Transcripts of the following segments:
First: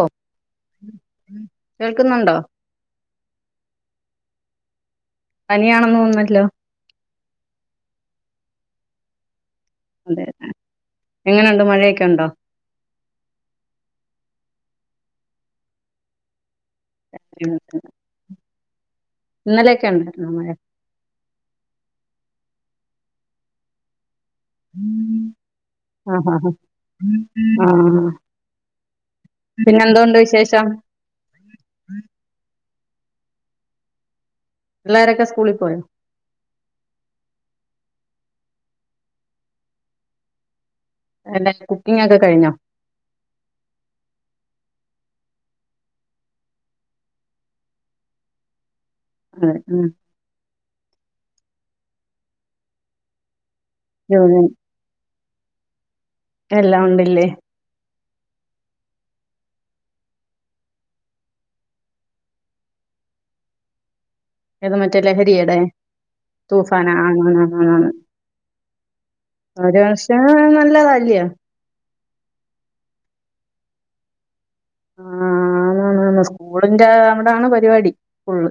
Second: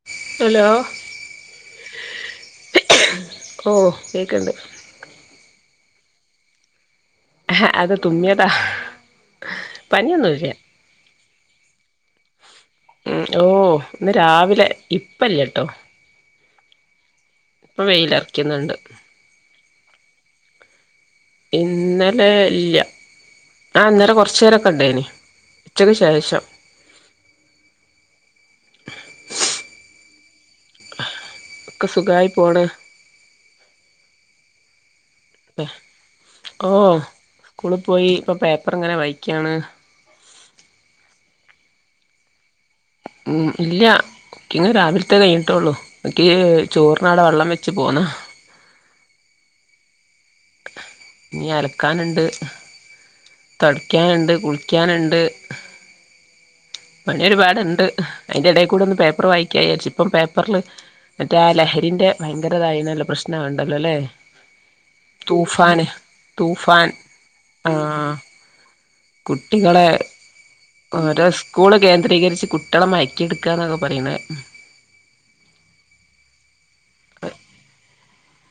ഓ hello കേൾക്കുന്നുണ്ടോ? ഓഹ്, കേക്ക്ണ്ട്. പനിയാണെന്ന് തോന്ന്ന്നല്ലോ? അഹ, അത് തുമ്മിയതാ. അതേ പനിയൊന്നുല്ല [unintelligible] എങ്ങനെണ്ട് മഴയെക്കെ ഉണ്ടോ? ഉം ഓഹ്, ഇന്ന് രാവിലെ ഇപ്പല്ല്യട്ടോ ഇപ്പൊ വെയിലെറ്ക്ക്ന്ന്ണ്ട്. ഇന്നലെക്കെ ഒണ്ടാരുന്നൊ മഴ? ഏയ് ഇല്ല്യ ആഹ് ഇന്നലെ കൊറ ആഹ് ആഹ് ആഹ് ആ പിന്നെ എന്തൊണ്ട് വിശേ ശേഷം ഒക്കെ സുഖായി പോണ് പിള്ളാരൊക്കെ സ്കൂളി പോയോ ഓ സ്കൂളിൽ പോയി ഇപ്പം പേപ്പർ ഇങ്ങനെ വായിക്യാണ് എന്താ കുക്കിംഗ് ഒക്കെ കഴിഞ്ഞോ? ഉം ഇല്ല്യാ കുക്കിംഗ് രാവിലത്തെ കഴിഞ്ഞിട്ടൊള്ളു യ്ക്ക് ചോറിനാടെ വെള്ളം വെച്ചു പോന്നാ അതെ ഉം ഇഞ്ഞി അലക്കാന്ണ്ട് തൊടക്കാന്ണ്ട് ജോലി കുളിക്കാന്ണ്ട് എല്ലാം പണി ഉണ്ടില്ലേ ഒര്പാട്ണ്ട് അയിൻ്റെ എടെകൂടെ ഒന്ന് പേപ്പർ വായിക്ക്യ വിചരിച്ചു ഇപ്പം പേപ്പറില് മറ്റേ ആ ലഹരിൻ്റെ ഭയങ്കര അതായിനല്ലോ പ്രശ്നം ആവ്ണ്ടല്ലോലെ ഏത് മറ്റേ ലഹരിയുടെ തൂഫാന തൂഫാൻ ആ ആണ് ആണ് ആണ് ആഹ് ഒരു കുട്ടികളെ വർഷാ ഓരോ സ്കൂള് കേന്ദ്രീകരിച്ച് കുട്ടികളെ മയക്കിയിട്ക്കാന്നാ പറയുന്നത് ആഹ നാന നമസ്- സ്കൂളിന്റെ അവിടാണ് പരിപാടി ഫുള്ള്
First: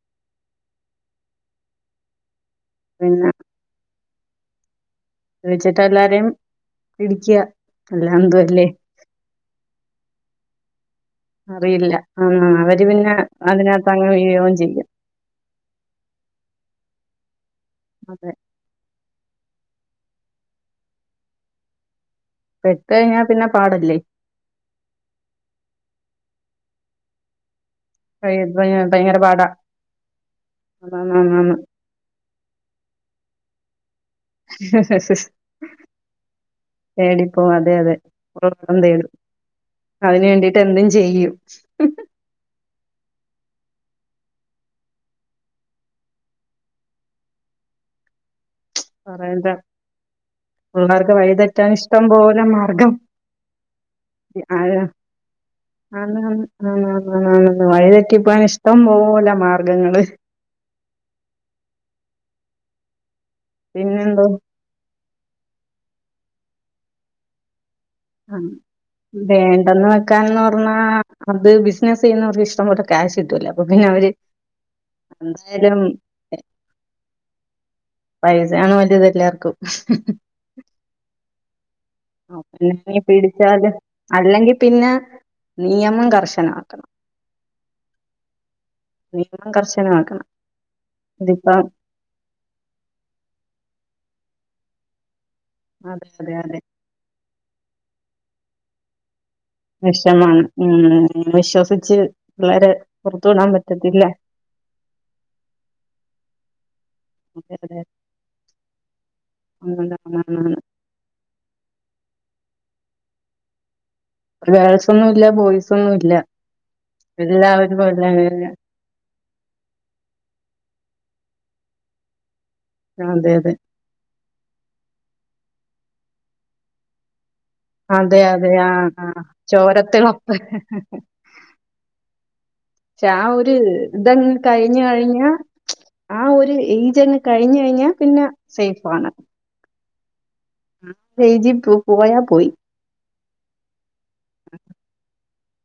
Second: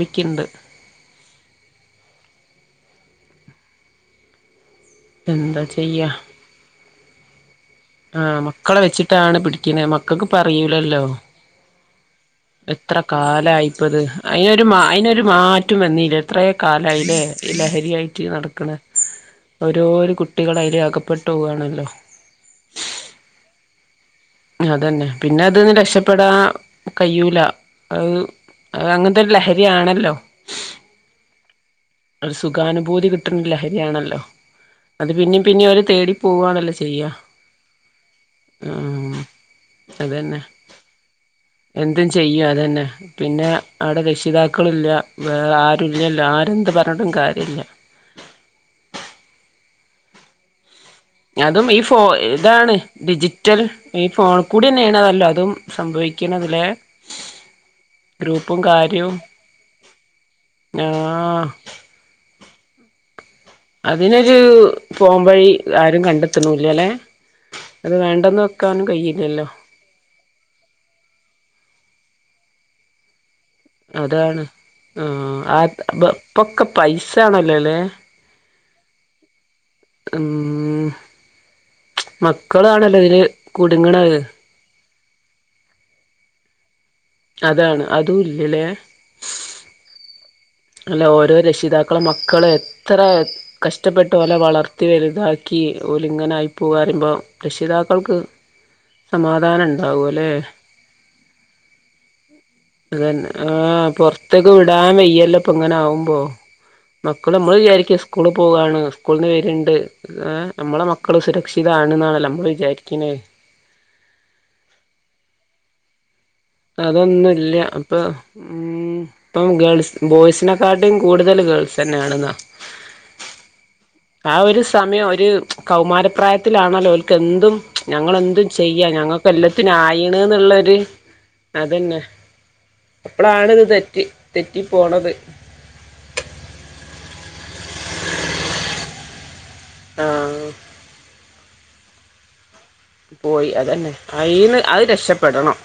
വിക്ക്ണ്ട് പിന്നെ എന്താ ചോദിച്ചിട്ട് ചെയ്യാ എല്ലാരും. ഇടിക്ക്യാ ആഹ് മക്കളെ വെച്ചിട്ടാണ് പിടിക്ക്ണേ മക്കൾക്കിപ്പറിയൂലല്ലോ അറിയില്ല. ആഹ് അവര് എത്ര പിന്നെ അതിനകത്ത് കാലായിപ്പത് അങ്ങ് വീഴുകയും അയിനൊരു ചെയ്യും. അയിനൊരു മാറ്റം വന്നില്ല എത്രേ കാലായില്ലേ? ലഹരിയായിട്ട് അതെ. നടക്ക്ണ് ഓരോരു കുട്ടികള് അതിൽ അകപ്പെട്ടു പോവാണല്ലോ? പെട്ട് കഴിഞ്ഞാ പിന്നെ പാടല്ലേ? അതന്നെ പിന്നെ അതീന്ന് രക്ഷപെടാൻ കഴിയൂല [unintelligible] ഭയങ്കര പാടാ ഉം ഒരു സുഖാനുഭൂതി കിട്ടുന്ന ലഹരിയാണ്. അത് പിന്നേം പിന്നേം അവര് തേടി പോവാണല്ലോ ചെയ്യാ തേടിപ്പോവും. അതെ അതെ. ഉറക്കം തേടും. ഉം അതിന് വേണ്ടിട്ട് എന്തും ചെയ്യും എന്തും ചെയ്യും അതന്നെ പിന്നെ അവിടെ രക്ഷിതാക്കളും ഇല്ല വേറെ ആരുല്ലല്ലോ ആരെന്ത് പറഞ്ഞിട്ടും കാര്യല്ല. പറയണ്ടേ അതും ഈ ഫോ ഇതാണ് മാർഗം ഡിജിറ്റൽ ഈ ഫോണിൽ കൂടി ആഹ് തന്നെയാണല്ലോ അതും ആന്നാന്ന് സംഭവിക്കണത് ലേ ആന്നാന്നാന്നാന്ന് വഴിതെറ്റിപ്പോവാൻ ഗ്രൂപ്പും ഇഷ്ടം കാര്യവും പോലെ മാർഗങ്ങള്. ആഹ് പിന്നെന്തോ അതിനൊരു പോംവഴി ആരും കണ്ടെത്തുണൂല്ല ലേ അത് വേണ്ടെന്ന് വെക്കാനും കയ്യില്ലല്ലോ. ക്കാന്ന് പർണാ അത് ബിസിനസ് ചെയ്യുന്നവർക്ക് ഇഷ്ടം പോലെ ക്യാഷ് കിട്ടൂല. അതാണ് ആഹ് ആ ഇപ്പൊക്കെ പൈസേണല്ലോ ലേ അതാണ് വലുത് എല്ലാർക്കും. ഉം മക്കളാണല്ലോ [unintelligible] ഇതില് പിടിച്ചാല് കുടുങ്ങണത് അല്ലെങ്കി പിന്നെ നിയമം കർശനാക്കണം അതാണ് അതൂ ഇല്ലല്ലേ നിയമം കർശനമാക്കണം അല്ല ഓരോ ഇതിപ്പം രക്ഷിതാക്കളും മക്കളെ എത്ര കഷ്ട്ടപ്പെട്ട് ട്ട് ഓല വളർത്തി വല്തായി ക്കി ഓൽ അതെ അതെ ഇങ്ങനായി അതെ പോകറയുമ്പോ രക്ഷിതാക്കൾക്ക് സമാധാനം ഉണ്ടാവല്ലെ വിഷമാണ് ഉം വിശ്വസിച്ച് പിള്ളേരെ പുറത്തു അതന്നെ വിടാൻ ആ പറ്റത്തില്ല പുറത്തെക്ക് വിടാൻ വയ്യല്ലോ ഇ അങ്ങനകുമ്പോ മക്കൾ അതെ നമ്മള് അതെ വിചാരിക്കും സ്കൂൾ പോവാണ് സ്കൂളിൽന്ന് വെര്ണ്ട് ആണാണ് ഏ ആണാണ് നമ്മളെ മക്കൾ സുരക്ഷിതാണ്ന്നാണല്ലോ നമ്മള് വിചാരികിനെ ഗെൾസോന്നും ഇല്ല, ബോയ്സോന്നും ഇല്ല. അതോന്നുല്ല എല്ലാവരും ഇപ്പം, എല്ലാവരും ഉം, ഇപ്പം, ഗേൾസ് ബോയ്സിനെക്കാ ട്ടിം, കൂടുതല് ഗെൾസെന്നെയാണെന്നാ. അതെ അതെ ആ ഒരു സമയം ഒരു കൗമാരപ്രായത്തിലാണല്ലോ ഓൽക്കെന്തും അതെ ഞങ്ങളെന്തും അതെ ആ ചെയ്യ. ആ ഞങ്ങക്ക് എല്ലത്തിനും ചോരത്തിളപ്പ് ആയിണ്ന്ന്ള്ളരു പക്ഷെ ആ ഒരു ഇത് തെറ്റി ഇതങ്ങ്, തെറ്റി കഴിഞ്, പോണത് കഴിഞ്ഞാ, ആ ഒരു ഏയ്ജങ്ങ്, കഴിഞ്, കഴിഞ്ഞാ, പിന്നെ സെയിഫാണ്. ആഹ്. മ് എയിജിപ്പോ പോയാ, പോയി. പോയി, അതന്നെ, അയിന്ന്, അത് രക്ഷ പെടണം.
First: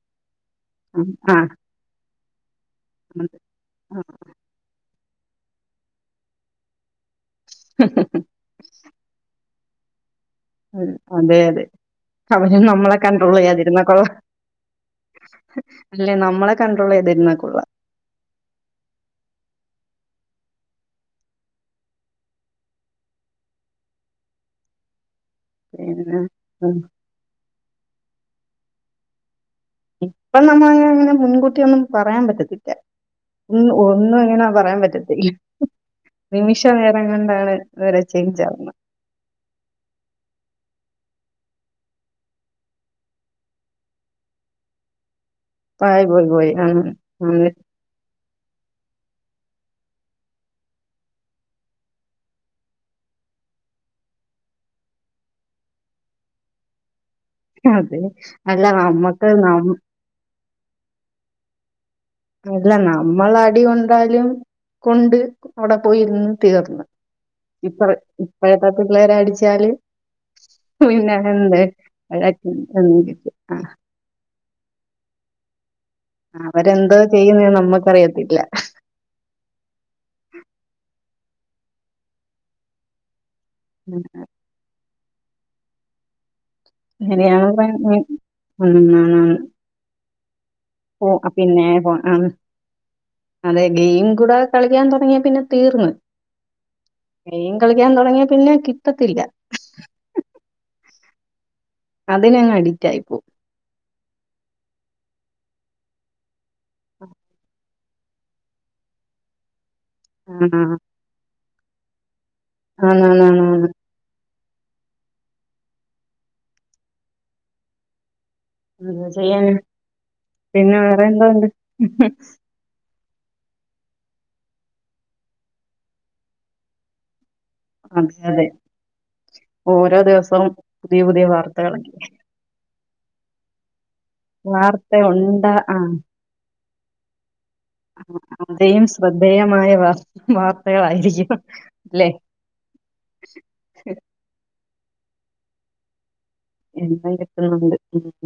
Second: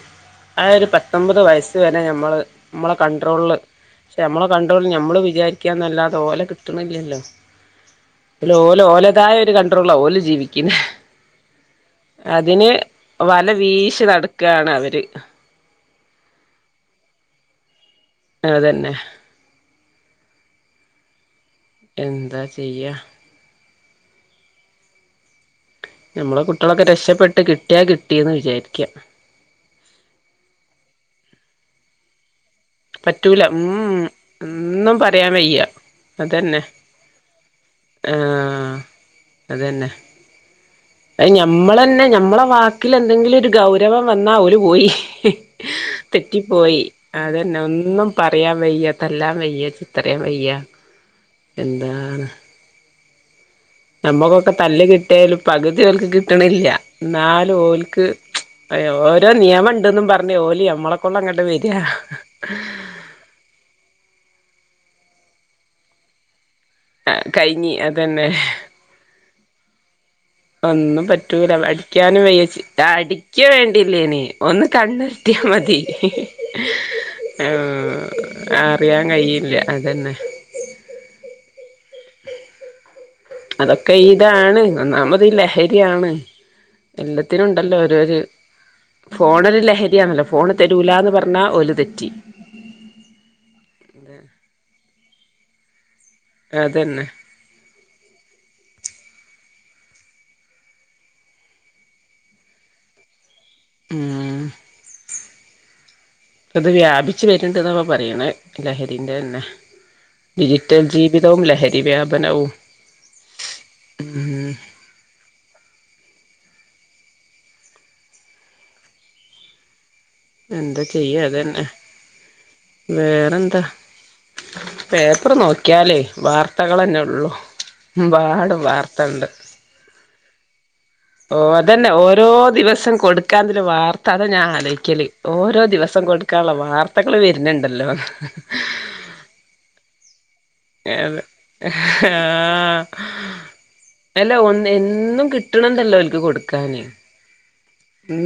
ആ ഒരു പത്തോമ്പത് ആഹ് വയസ്സ് വരെ ഞമ്മള് നമ്മളെ കൺട്രോളില്, പക്ഷെ നമ്മളെ കൺട്രോളില് ഞമ്മള് വി വിചാരിക്ക്യന്നല്ലാതെ ഓലെക്കിട്ടുണില്ലല്ലോ. തില്, ഓല്, ഓലതായ ഒരു ക ത്രല്ല ഓല് ജീവിക്കുന്നെ ഉം. അതെ, അതെ. അവര് അതിന് നമ്മളെ കണ്ട്രോൾ വല ചെയ്യാതിരുന്നാ വീശി, കൊള്ളാം നടക്കാണ് അവര്. അല്ലെ നമ്മളെ കണ്ട്രോളെയ്തിരുന്നകൊള്ളാം. അതെന്നെ. എന്താ ചെയ്യാ? പിന്നെ ഞമ്മളെ കുട്ട്യോളോക്കെ രക്ഷപ്പെട്ട് കിട്ടിയാ കി ട്ടിയന്ന് വിചാരിക്ക്യ. ഇപ്പം നമ്മളങ്ങനെ മുൻകൂട്ടി ഒന്നും പറയാൻ പറ്റത്തില്ല. പറ്റൂല ല്ല, ഉം, ഒന്നും അങ്ങന പറയാൻ ഒന്നും പറ്റത്തില്ല. വയ്യ അതന്നെ നിമിഷ നേരം കൊണ്ടാണ് ഇവര്ചെയ്ഞ്ചാവ്ന്നെ. ആഹ് അയിന് ഞമ്മളന്നെ ഞമ്മള വാക്കിലെന്തെങ്കിലും ഒരു ഗൗരവം വന്നാ ഓര് പോയി. പായ, പോയി, പോയി, ആ ഉം. പിന്നെ ഒന്നും പറയാൻ വയ്യാ തല്ലാൻ വയ്യ ചീത്ത പറയാൻ വയ്യാ എന്താണ് നമ്മുക്കൊക്കെ തല്ല് കിട്ടിയ പോലെ പകുതി അവൾക്ക് കിട്ടണില്ല എന്നാൽ അതെ ഓൾക്ക് അല്ല നമ്മക്ക് ഓരോ നിയമം നം- ഉണ്ടെന്നും പറഞ്ഞ് ഓല് നമ്മളെ കൊണ്ടങ്ങട്ട് വ യാ അല്ല നമ്മള് അടി കൊണ്ടാലും കൊണ്ട് അവിടെ പോയിരുന്ന് തീർന്ന് കഴിഞ്ഞി ഇപ്പ അതന്നെ ഇപ്പോഴത്തെ പിള്ളേരെ അടി ച്ചാല് ഒന്നും പറ്റൂല അടിക്കാനും വയ്യ എന്ത് അടിക്ക വേണ്ടിയില്ലേ ഇനി ഒന്ന് കണ്ടെത്തിയാ മതി അവരെന്തോ ചെയ്യുന്നത് നമ്മക്കറിയത്തില്ല. ആ അറിയാൻ കഴിയില്ല അത് തന്നേ അതൊക്കെ ഇതാണ് നന്നാവുമ്പോ ത് ലഹരിയാണ് എല്ലാത്തിനും ശരിയാണ് ഉണ്ടല്ലോ പറഞ്ഞെ. ഓരോര് ഫോണൊര് ലഹരിയാണല്ലോ ഫോണ് ഫോ തരൂലാന്ന് പറഞ്ഞാ പിന്നെ ഓല് തെറ്റി ഫോൺ അതെ ഗെയിം കൂടെ. കളിക്കാൻ തുടങ്ങിയ പിന്നെ തീർന്ന്. അതന്നെ ഗെയിം കളിക്കാൻ തുടങ്ങിയ പിന്നെ കിട്ടത്തില്ല. അതിന് അങ്ങ് അഡിറ്റ് ആയിപ്പോവും. ഉം അത് വ്യാപിച്ച വരുണ്ടെന്ന് പ പറയണ ലഹരിൻ്റെ തന്നെ. ഡിജിറ്റൽ ജീവിതവും അല്ലെ. [unintelligible] ആണണണ് ഉം എന്ത്‌ ചെയ്യാനാ. പിന്നെ എന്താ വേറെ ചെയ്യാ എന്തുണ്ട്. അതന്നെ വേറെന്താ പേപ്പർ നോക്കിയാലേ വാർത്തകൾ തന്നെയുള്ളൂ. അതെ അതെ ഓരോ ദിവ സം ഓ അതന്നെ ഓരോ ദിവസം കൊടുക്കാന്തെലും വാർ ത്ത ഞാൻ വാർത്ത അലോയിക്കല് ഉണ്ടാ ഓരോ ദിവസം കൊടുക്കാനുള്ള വാർ ത്തകളെ അതയും ശ്രദ്ധേയമായവ- അത ആഹ് എല്ല ഒ- എന്നും കിട്ടണണ്ടല്ലോ അവൽ ക്ക് കൊടു ക്കാന് എണ്ണ കിട്ടുന്നുണ്ട്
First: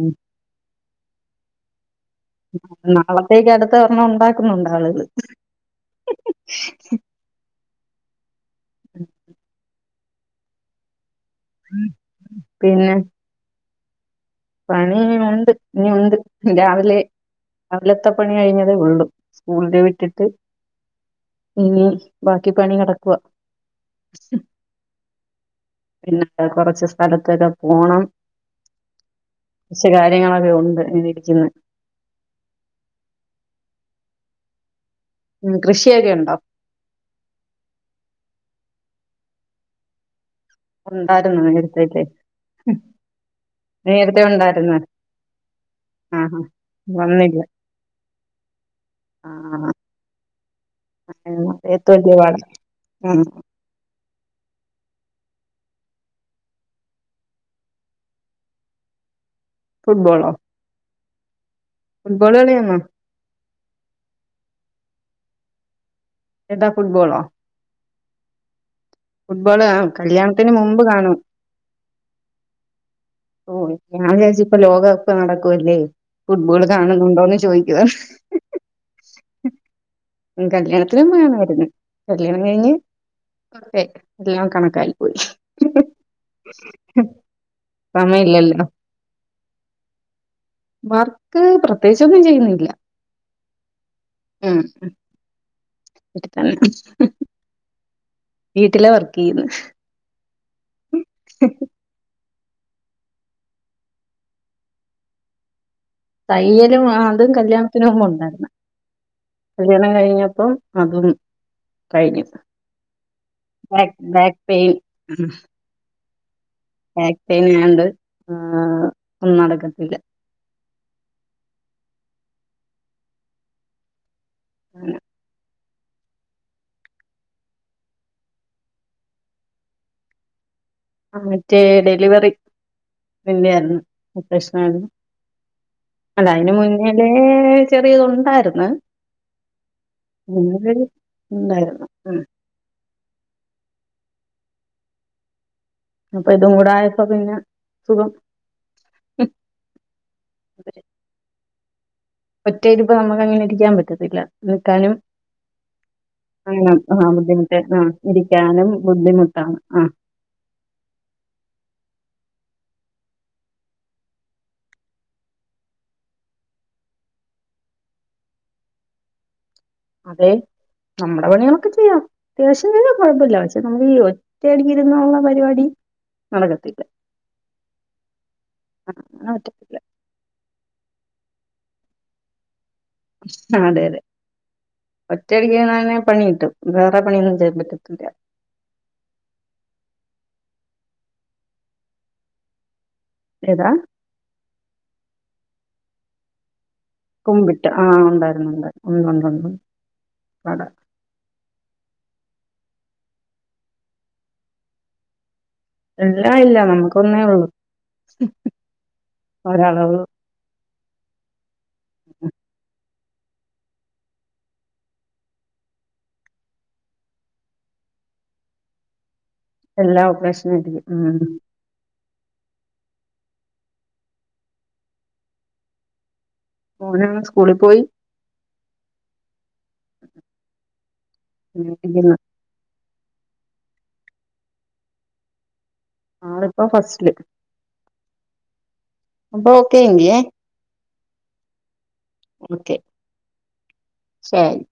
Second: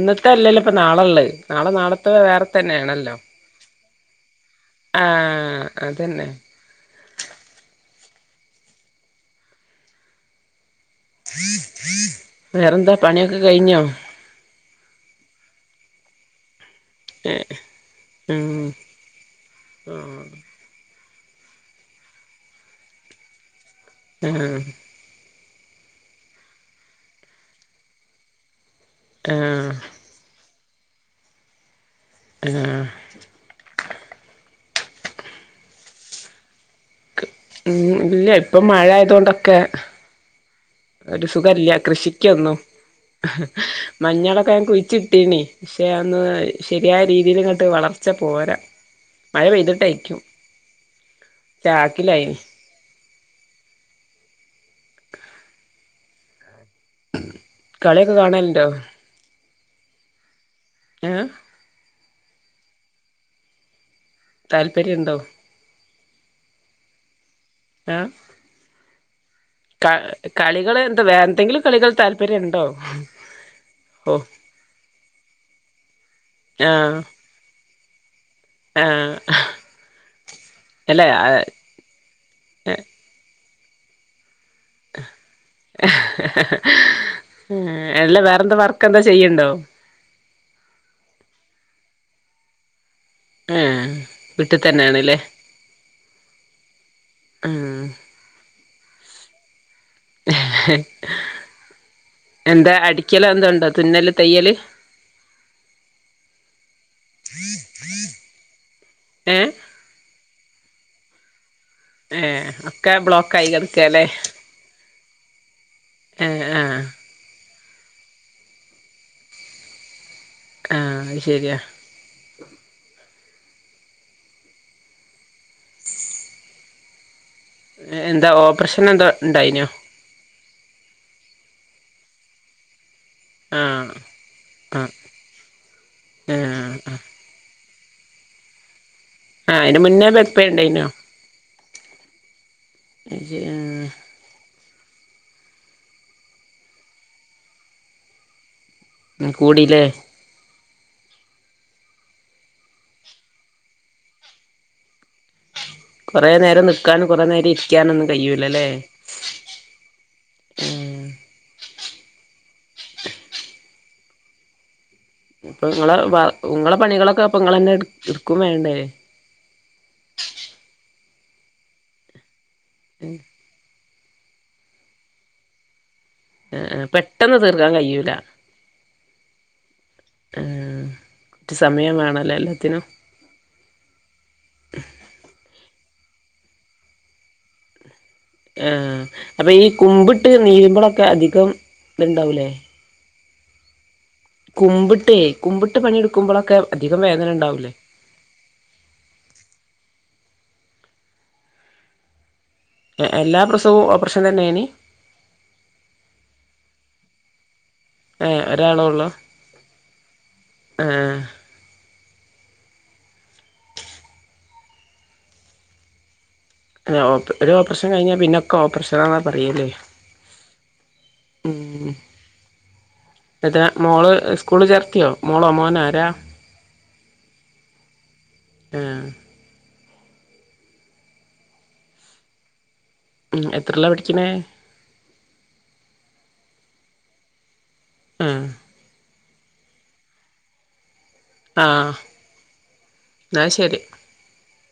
ഉം. അല്ലെല്ലപ്പ നാളെള്ളെ നാളെ നാളത്ത വേറെ തന്നെയാണല്ലോ. നാളത്തേക്ക് അടുത്ത ഒരെണ്ണം ഉണ്ടാക്കുന്നുണ്ട് ആളുകള് ആഹ് അതന്നെ. [unintelligible] ഉം വേറെന്താ പണിയൊക്കെ കഴിഞ്ഞോ. പണീനി ഒണ്ട് നീ ഒണ്ട് രാവി ലെ രാവിലത്തെ പണി ഉം കഴിഞ്ഞതേ ഒള്ളു സ്കൂളില് വിട്ടിട്ട് ഇനി ബാക്കി പണി കിടക്കുവ. ആഹ് പിന്നെ കൊറച്ച് സ്ഥലത്തൊക്കെ പോണം. ആഹ് ച്ച് കാര്യങ്ങളൊക്കെ ഒ [unintelligible] ആഹ് ഉം കൃഷിയൊക്കെ ഒണ്ടോ? ഉം ഇല്ല ഇപ്പൊ മഴ ആയതൊണ്ടൊക്കെ ഒരു ഉണ്ടായിരുന്നു സുഖല്ല്യ നേരത്തെ കൃഷിക്കൊന്നും നേരത്തെ മഞ്ഞളൊക്കെ ഞാൻ ഉണ്ടായിരുന്നു കുഴിച്ചിട്ടീനി പക്ഷെ അതൊന്ന് ആഹാ ശരിയായ രീതില് വന്നില്ല അങ്ങട്ട് വളർച്ച പോരാ. ആ മഴ പെയ്തിട്ടായ്ക്കും രാ [unintelligible] ആഹ് കളിയൊക്കെ കാണലുണ്ടോ. ഫുട്ബോളോ? ഏഹ് ഫുട്ബോള് കളിയാണോ താല്പര്യണ്ടോ? എതാ ഫുട്ബോളോ. ആഹ് ഫുട്ബോള് ആ, ക കല്യാണത്തിന് കളികള് മുമ്പ് എന്താ കാണും വേന്തെങ്കിലും കളികൾ താല്പര്യംണ്ടോ? ഓ ഞാൻ വിചാരിച്ച് ഇപ്പ ലോകകപ്പ് നടക്കുവല്ലേ. ഫുട്ബോൾ ആഹ് കാണുന്നുണ്ടോന്ന് ചോയ് ആഹ് [unintelligible] കല്യാണത്തിന് അല്ല മുമ്പ് കാണുവാരുന്നു കല്യാണം കഴിഞ്ഞ് ഓക്കെ എല്ലാം കണക്കായി പോയി. അല്ല വേറെന്താ സമയല്ലല്ലോ വർക്ക് എന്താ ചെയ്യണ്ടോ വർക്ക് പ്രത്യേകി ച്ച് ഒന്നും ചെയ്യുന്നില്ല. ആ വീട്ടു തന്നെയാണല്ലേ എടുത്ത [unintelligible] ആ വീട്ടിലെ വർക്ക് ചെയ്യുന്നു എന്താ അടിക്കല് എന്തണ്ടോ തുന്നല് തയ്യല് തയ്യലും അതും കല്യാണത്തിന് മുൻപ് ഉണ്ടായിരുന്നു ഏഹ് കല്യാണം കഴിഞ്ഞപ്പം അതും കഴിഞ്ഞു ഏ ഒക്കെ ബ്ലോക്ക് ആയി ബാക്ക് കെടക്കൂല്ലേ ആതന [unintelligible] ആ ഒന്നുംനടക്കത്തില്ല ആ അത് ശരിയാ ആ [unintelligible] എന്താ ഓപ്പറേഷൻ എന്താ ഉണ്ടായിനോ ആ മറ്റേ ഡെലിവറി വന്നതായിരുന്നു ആഹ് പ്രശ്നമായിരുന്നു ആഹ് അല്ല അതിന് ആഹ് ആഹ് മുന്നിലേ ചെറിയത് ഉണ്ടായിരുന്ന് ആഹ് അതിന് മുന്നേ ന ബാക്ക് പെയിൻ ഉണ്ടായിനോ [unintelligible] ഉന്നായിരുന്നു ഉ [unintelligible] ആ അപ്പൊ ഇതും കൂടായപ്പോ പിന്നെ സുഖം കൂടിലേ? ഒറ്റതിപ്പ നമുക്ക് അങ്ങനെ ഇരിക്കാൻ പറ്റത്തില്ല നിൽക്കാനും കൊറേ നേരം ആ ആഹ നിക്കാനും കൊറേ നേരം ബുദ്ധിമുട്ട് ആഹ ഇരിക്കാനൊന്നും കഴിയൂലല്ലേ ഇരിക്കാനും ബുദ്ധിമുട്ടാണ്. ആഹ ഏഹ് ഇപ്പൊ നിങ്ങളെ ഉങ്ങളെ പണികളൊക്കെ അപ്പ നിങ്ങളന്നെ എടുക്കും വേണ്ടേ? നമ്മുടെ പണികളൊക്കെ ചെയ്യാം. [unintelligible] അ ഒറ്റയടിക്കിരുന്നള്ള പരിപാടി നടക്കത്തില്ല. പെട്ടെന്ന് തീർക്കാൻ കഴൂല. അങ്ങനെ പറ്റത്തില്ല. കുറ്റ സമയം വേണല്ലോ എല്ലാത്തിനും. അതെ അതെ ഒറ്റയടിക്ക് പണിയിട്ടും വേറെ പണിയൊന്നും ചെയ്യാൻ പറ്റത്തില്ല ആഹ അപ്പൊ ഈ കുമ്പിട്ട് നീരുമ്പളൊക്കെ അധികം ഇത്ണ്ടാവൂലേ? ഏതാ? കുമ്പിട്ടേ കുമ്പിട്ട് പണിയെടുക്കുമ്പോളൊക്കെ കുമ്പിട്ട് ആഹ ഉണ്ടായിരുന്നുണ്ട് ഉണ്ട്ുണ്ട് ഉണ്ട്ണ്ട് പട എല്ലാ പ്രസവും ഓപ്പറേഷൻ തന്നെയായിന് എല്ല ഇല്ല നമ്മുക്ക് ഒന്നേ ഉള്ളൂ ഏ ഒരാളേ ഉള്ളു ഒരാളെ ഉള്ളൂ ആഏ ഉ അല്ലഓ ഒരു ഓപ്പറേഷൻ കഴിഞ്ഞാൽ പിന്നെ ഒക്ക ഓപ്പറേഷന എല്ലാ ഓപ്പറേഷനും ഇരിക്കും ഉ താ മോള് സ്കൂള് ചേർത്തിയോ മോളോ മോന ആരാ ഓന സ്കൂളിൽ പോയി ആഹ് പിതിില എത്രല്ലാ പടിക്കണേ ആള ഇപ്പ ഫസ്ില് ആഹ അപ്പൊ ഓക്കെ ഇങ്കിയ ആഹ ഓക്കെ ശരി